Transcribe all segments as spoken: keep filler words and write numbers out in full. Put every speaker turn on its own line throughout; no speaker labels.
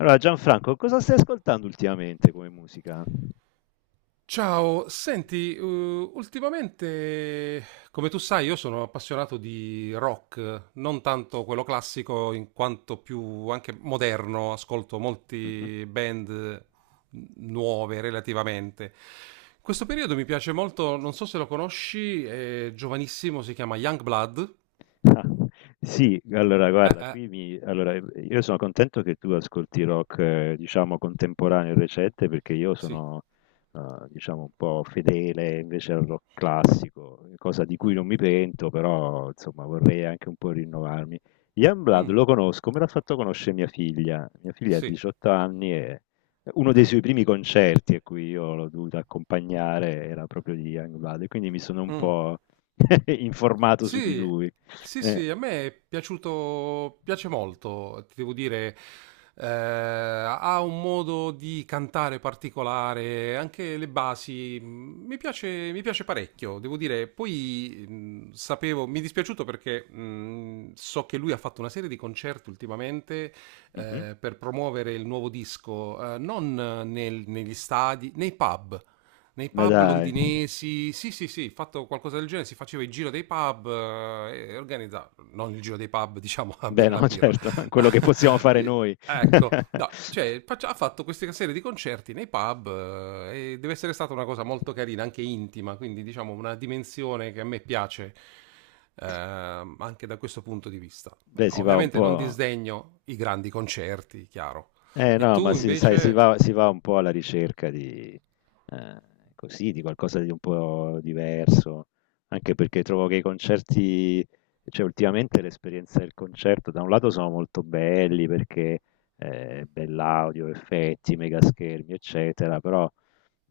Allora, Gianfranco, cosa stai ascoltando ultimamente come musica?
Ciao, senti, eh, ultimamente, come tu sai, io sono appassionato di rock, non tanto quello classico in quanto più anche moderno, ascolto
Mhm.
molti band nuove relativamente. In questo periodo mi piace molto, non so se lo conosci, è giovanissimo, si chiama Youngblood.
Ah, sì, allora
Eh,
guarda,
eh,
qui mi, allora, io sono contento che tu ascolti rock, eh, diciamo, contemporaneo e recente, perché io
sì.
sono, eh, diciamo, un po' fedele invece al rock classico, cosa di cui
Mm.
non mi pento, però, insomma, vorrei anche un po' rinnovarmi. Youngblood
Mm,
lo conosco, me l'ha fatto conoscere mia figlia. Mia figlia ha
sì.
diciotto anni e uno dei
Eh,
suoi primi concerti a cui io l'ho dovuto accompagnare era proprio di Youngblood, e quindi mi sono un
mm.
po' informato su di
Sì,
lui.
sì,
Eh.
sì, a me è piaciuto, piace molto, ti devo dire, eh, ha un modo di cantare particolare, anche le basi, mh, mi piace, mi piace parecchio, devo dire, poi mh, sapevo, mi è dispiaciuto perché mh, so che lui ha fatto una serie di concerti ultimamente
Mh-mh.
eh, per promuovere il nuovo disco, eh, non nel- negli stadi, nei pub nei
Ma
pub
dai.
londinesi, sì, sì, sì, fatto qualcosa del genere, si faceva il giro dei pub eh, e organizzava, non il giro dei pub, diciamo, a
Beh,
bere la
no,
birra.
certo, quello che possiamo fare noi.
Ecco, no, cioè, faccia- ha fatto questa serie di concerti nei pub, eh, e deve essere stata una cosa molto carina, anche intima, quindi diciamo una dimensione che a me piace. ehm, anche da questo punto di vista,
Beh, si va un
ovviamente
po'.
non disdegno i grandi concerti, chiaro.
Eh,
E
no, ma
tu
si sai, si
invece?
va si va un po' alla ricerca di ehm, così, di qualcosa di un po' diverso, anche perché trovo che i concerti, cioè ultimamente l'esperienza del concerto, da un lato sono molto belli perché, ehm, bell'audio, effetti, mega schermi, eccetera, però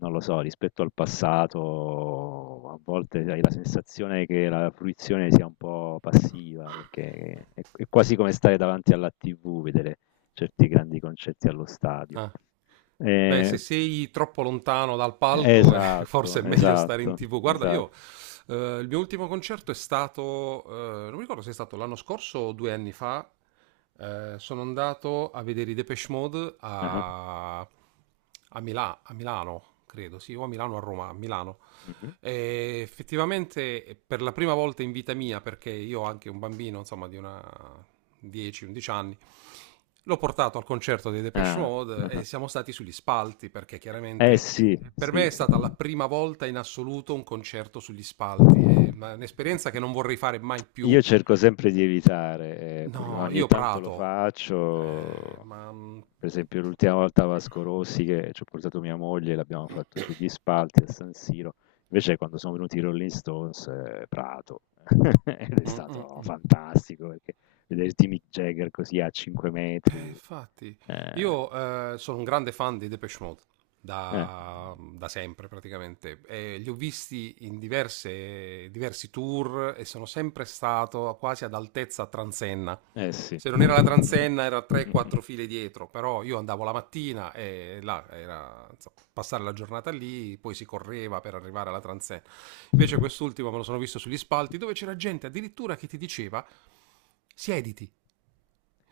non lo so, rispetto al passato a volte hai la sensazione che la fruizione sia un po' passiva, perché è, è quasi come stare davanti alla tivù, vedere certi grandi concerti allo stadio.
Ah. Beh,
Eh,
se sei troppo lontano dal palco, eh, forse
esatto,
è meglio stare in
esatto,
T V. Guarda, io
esatto.
eh, il mio ultimo concerto è stato, eh, non mi ricordo se è stato l'anno scorso o due anni fa. eh, sono andato a vedere i Depeche Mode
Ah,
a, a Mila- a Milano, credo, sì, o a Milano o a Roma, a Milano.
mhm.
E effettivamente eh, per la prima volta in vita mia, perché io ho anche un bambino, insomma, di una dieci undici anni. L'ho portato al concerto dei Depeche
Ah,
Mode e
ah.
siamo stati sugli spalti perché
Eh
chiaramente eh,
sì,
per
sì,
me è
sì.
stata la prima volta in assoluto un concerto sugli spalti, è una- un'esperienza che non vorrei fare mai più.
Io cerco sempre di evitare, ehm, pur
No,
ogni
io
tanto lo
prato. Eh,
faccio.
ma mm,
Per esempio l'ultima volta a Vasco Rossi, che c'ho portato mia moglie, l'abbiamo fatto sugli spalti a San Siro, invece quando sono venuti i Rolling Stones, ehm, Prato. Ed è
mm, mm,
stato
mm.
fantastico perché vederti Mick Jagger così a cinque
Eh,
metri.
infatti,
ehm
io eh, sono un grande fan di Depeche Mode
eh,
da, da sempre praticamente. E li ho visti in diverse, diversi tour e sono sempre stato quasi ad altezza transenna.
eh sì.
Se non era la transenna, era tre quattro file dietro, però io andavo la mattina e là era insomma, passare la giornata lì, poi si correva per arrivare alla transenna. Invece quest'ultimo me lo sono visto sugli spalti dove c'era gente addirittura che ti diceva siediti.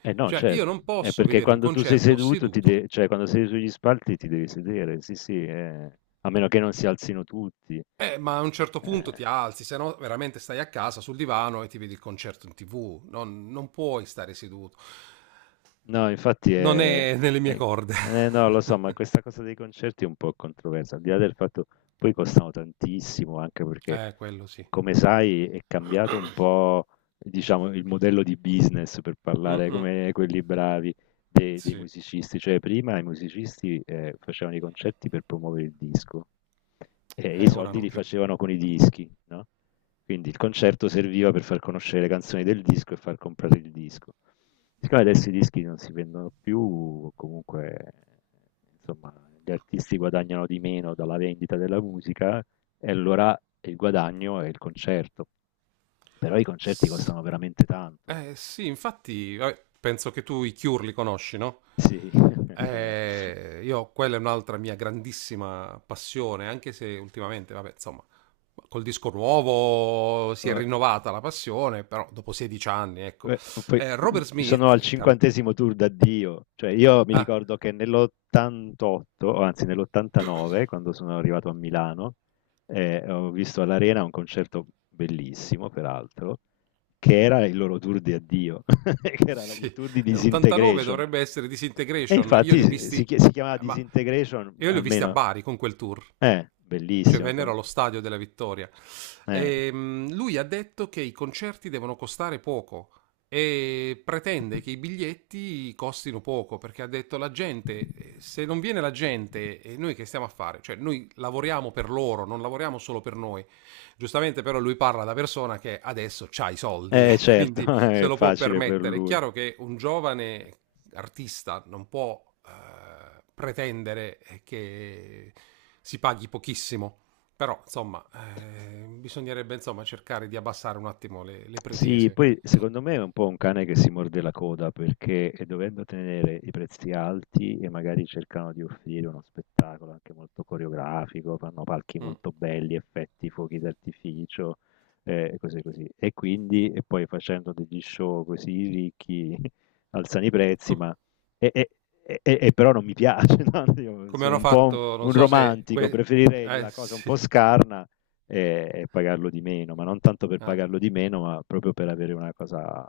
Eh no,
Cioè, io
certo.
non
È
posso
perché
vedere un
quando tu sei
concerto
seduto, ti
seduto.
de- cioè quando sei sugli spalti ti devi sedere, sì, sì, eh. A meno che non si alzino tutti.
Eh, ma a un certo punto
Eh.
ti alzi, se no veramente stai a casa sul divano e ti vedi il concerto in tivù. Non, non puoi stare seduto.
No, infatti
Non
è...
è nelle mie
è-
corde.
eh, no, lo so, ma questa cosa dei concerti è un po' controversa, al di là del fatto poi costano tantissimo, anche perché,
eh, quello sì.
come sai, è cambiato un po', diciamo, il modello di business, per parlare
Mm-mm,
come quelli bravi, dei, dei
sì,
musicisti. Cioè, prima i musicisti eh, facevano i concerti per promuovere il disco e i
eh, ora
soldi
non
li
più.
facevano con i dischi, no? Quindi il concerto serviva per far conoscere le canzoni del disco e far comprare il disco. Siccome adesso i dischi non si vendono più, comunque, insomma, gli artisti guadagnano di meno dalla vendita della musica e allora il guadagno è il concerto. Però i concerti
S-
costano veramente tanto.
Eh sì, infatti, eh, penso che tu i Cure li conosci, no?
Sì, com'era?
Eh, io, quella è un'altra mia grandissima passione, anche se ultimamente, vabbè, insomma, col disco nuovo si è
Eh,
rinnovata la passione, però dopo sedici anni, ecco.
Beh, poi,
Eh,
uhm,
Robert
sono
Smith,
al
il cantante...
cinquantesimo° tour d'addio. Cioè io mi ricordo che nell'ottantotto, o anzi nell'ottantanove, quando sono arrivato a Milano, ehm, ho visto all'Arena un concerto bellissimo peraltro, che era il loro tour di addio, che era la il
Sì,
tour di
ottantanove
Disintegration.
dovrebbe essere
E
Disintegration. Io li
infatti
ho
si
visti,
si
eh,
chia si chiamava
ma
Disintegration,
io li ho visti a
almeno.
Bari con quel tour.
Eh,
Cioè
bellissimo
vennero
con.
allo stadio della Vittoria.
eh,
Ehm, lui ha detto che i concerti devono costare poco e pretende che i biglietti costino poco perché ha detto la gente, eh, se non viene la gente, e noi che stiamo a fare? Cioè noi lavoriamo per loro, non lavoriamo solo per noi. Giustamente però lui parla da persona che adesso ha i soldi,
eh certo,
quindi se
è
lo può
facile per
permettere. È
lui.
chiaro che un
Mh.
giovane artista non può eh, pretendere eh, che si paghi pochissimo, però insomma eh, bisognerebbe, insomma, cercare di abbassare un attimo le, le
Sì,
pretese.
poi secondo me è un po' un cane che si morde la coda perché eh, dovendo tenere i prezzi alti e magari cercano di offrire uno spettacolo anche molto coreografico, fanno palchi
Mm.
molto belli, effetti, fuochi d'artificio eh, e cose così. E quindi, e poi facendo degli show così ricchi, alzano i prezzi,
Com-
ma e, e- e- e però non mi piace, no? Io
Come
sono
hanno
un po' un
fatto, non
un
so se,
romantico,
que-
preferirei
eh,
la cosa un
sì.
po' scarna e, e pagarlo di meno, ma non tanto per
Ah.
pagarlo di meno, ma proprio per avere una cosa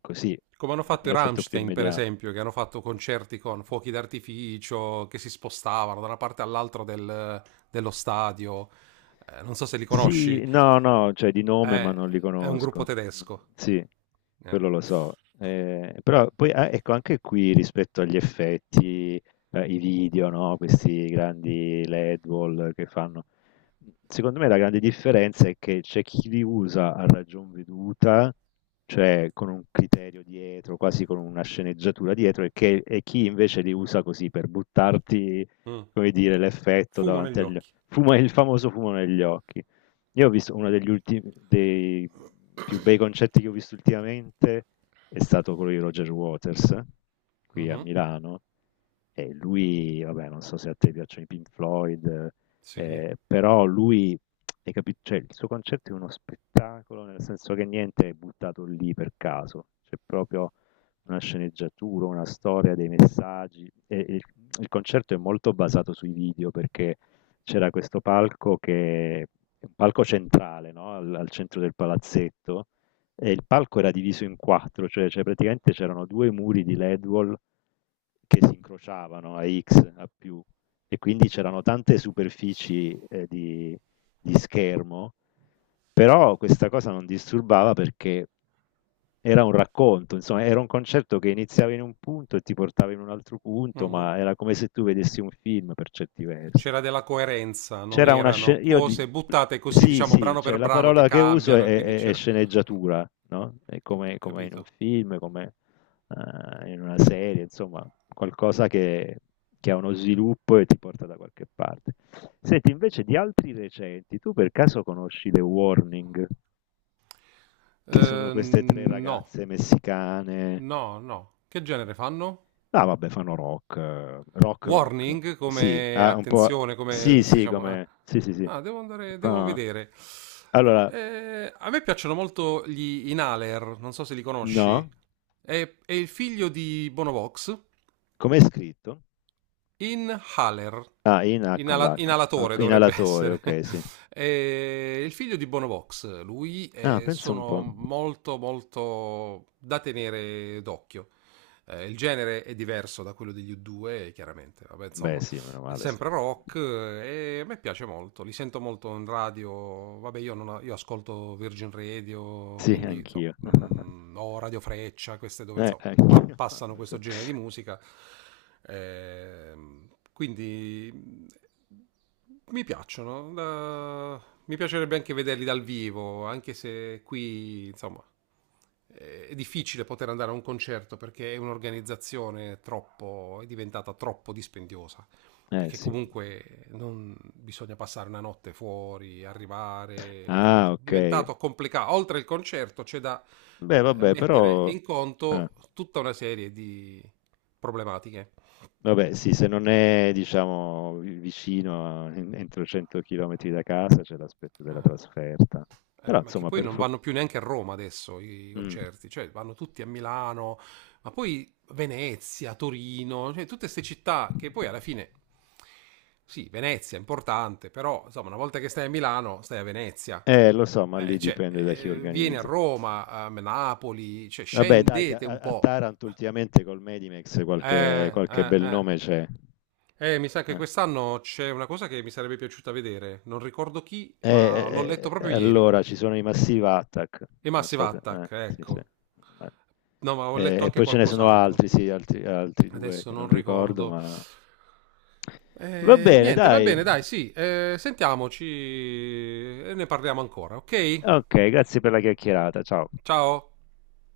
così,
Come hanno
un
fatto i
un effetto più
Rammstein, per
immediato.
esempio, che hanno fatto concerti con fuochi d'artificio, che si spostavano da una parte all'altra del- dello stadio. Eh, non so se li conosci.
Sì, no, no, cioè di nome, ma
Eh,
non li
è un gruppo
conosco. Mm,
tedesco.
sì,
Eh.
quello lo so. Eh, però poi, ah, ecco, anche qui rispetto agli effetti, eh, i video, no? Questi grandi led wall che fanno. Secondo me la grande differenza è che c'è chi li usa a ragion veduta, cioè con un criterio dietro, quasi con una sceneggiatura dietro, e, che- e chi invece li usa così per buttarti,
Mm.
come dire, l'effetto
Fumo
davanti
negli
agli
occhi.
occhi. Il famoso fumo negli occhi. Io ho visto uno degli ultimi, dei più bei concetti che ho visto ultimamente, è stato quello di Roger Waters, qui a
Mhm.
Milano. E lui, vabbè, non so se a te piacciono i Pink Floyd,
Sì.
eh, però lui, hai capito, cioè, il suo concetto è uno spettacolo, nel senso che niente è buttato lì per caso, c'è proprio una sceneggiatura, una storia, dei messaggi. E il, il concerto è molto basato sui video, perché c'era questo palco che è un palco centrale, no? Al, al centro del palazzetto, e il palco era diviso in quattro, cioè, cioè praticamente c'erano due muri di led wall che si incrociavano a X, a più, e quindi c'erano tante superfici eh, di, di schermo, però questa cosa non disturbava perché era un racconto, insomma, era un concetto che iniziava in un punto e ti portava in un altro punto,
Mhm.
ma era come se tu vedessi un film per certi versi.
C'era della coerenza, non
C'era una
erano
scena, io di-
cose buttate così,
sì,
diciamo,
sì,
brano
cioè
per
la
brano che
parola che uso è,
cambiano, e quindi
è- è
c'era.
sceneggiatura, no? È
Ho
come, come in un
capito.
film, come eh, in una serie, insomma, qualcosa che, che ha uno sviluppo e ti porta da qualche parte. Senti, invece di altri recenti, tu per caso conosci The Warning, che sono
Eh,
queste tre
no.
ragazze messicane?
No, no. Che genere fanno?
Ah, vabbè, fanno rock, eh, rock rock.
Warning,
Sì,
come
ah, un po'.
attenzione, come
Sì, sì,
diciamo. eh.
come. Sì, sì, sì.
Ah, devo andare, devo
Fa-
vedere.
Allora,
Eh, a me piacciono molto gli Inhaler, non so se li conosci.
no?
È, è il figlio di Bonovox.
Com'è scritto?
Inhaler,
Ah, in H con
inala-
l'H.
inalatore
Ok,
dovrebbe
Inalatore,
essere.
ok, sì.
E il figlio di Bonovox, lui,
Ah,
eh,
penso un
sono
po'.
molto molto da tenere d'occhio. Eh, il genere è diverso da quello degli U due, chiaramente. Vabbè,
Beh,
insomma,
sì, meno
è
male, se no.
sempre rock eh, e a me piace molto, li sento molto in radio, vabbè io, non, ho- io ascolto Virgin Radio,
Sì,
quindi insomma,
anch'io.
mm, o Radio Freccia, queste dove
Eh,
insomma, pa-
anch'io.
passano questo
Sì.
genere di musica, ehm, quindi mm, mi piacciono, da- mi piacerebbe anche vederli dal vivo, anche se qui insomma eh, è difficile poter andare a un concerto perché è un'organizzazione troppo, è diventata troppo dispendiosa
Eh,
perché
sì.
comunque non bisogna passare una notte fuori, arrivare, quindi
Ah,
è
ok.
diventato complicato. Oltre il concerto c'è da
Beh,
eh,
vabbè,
mettere
però...
in
ah,
conto tutta una serie di problematiche.
vabbè, sì, se non è, diciamo, vi- vicino, a- en- entro cento chilometri da casa, c'è l'aspetto della
Ah,
trasferta.
eh,
Però,
ma che
insomma,
poi
per
non vanno più neanche a Roma adesso i
fortuna...
concerti, cioè vanno tutti a Milano, ma poi Venezia, Torino, cioè tutte queste città che poi alla fine, sì, Venezia è importante, però insomma, una volta che stai a Milano, stai a Venezia.
Eh, lo so, ma
Eh,
lì
cioè,
dipende da chi
eh, vieni a
organizza.
Roma, a Napoli, cioè,
Vabbè, dai, che
scendete un
a, a
po'.
Taranto ultimamente, col Medimex, qualche,
Eh,
qualche
eh,
bel
eh.
nome c'è.
Eh, mi sa che
Eh,
quest'anno c'è una cosa che mi sarebbe piaciuta vedere. Non ricordo chi, ma l'ho letto
eh, eh,
proprio
eh,
ieri.
allora ci sono i Massive Attack,
E
non
Massive
so se... eh,
Attack,
sì, sì.
ecco.
Ma-
No, ma ho letto
eh, e
anche
poi ce ne sono
qualcos'altro.
altri, sì, altri, altri due
Adesso
che
non
non ricordo,
ricordo.
ma... Va
Eh,
bene,
niente, va
dai.
bene, dai, sì. eh, sentiamoci e ne parliamo ancora, ok?
Ok, grazie per la chiacchierata. Ciao.
Ciao.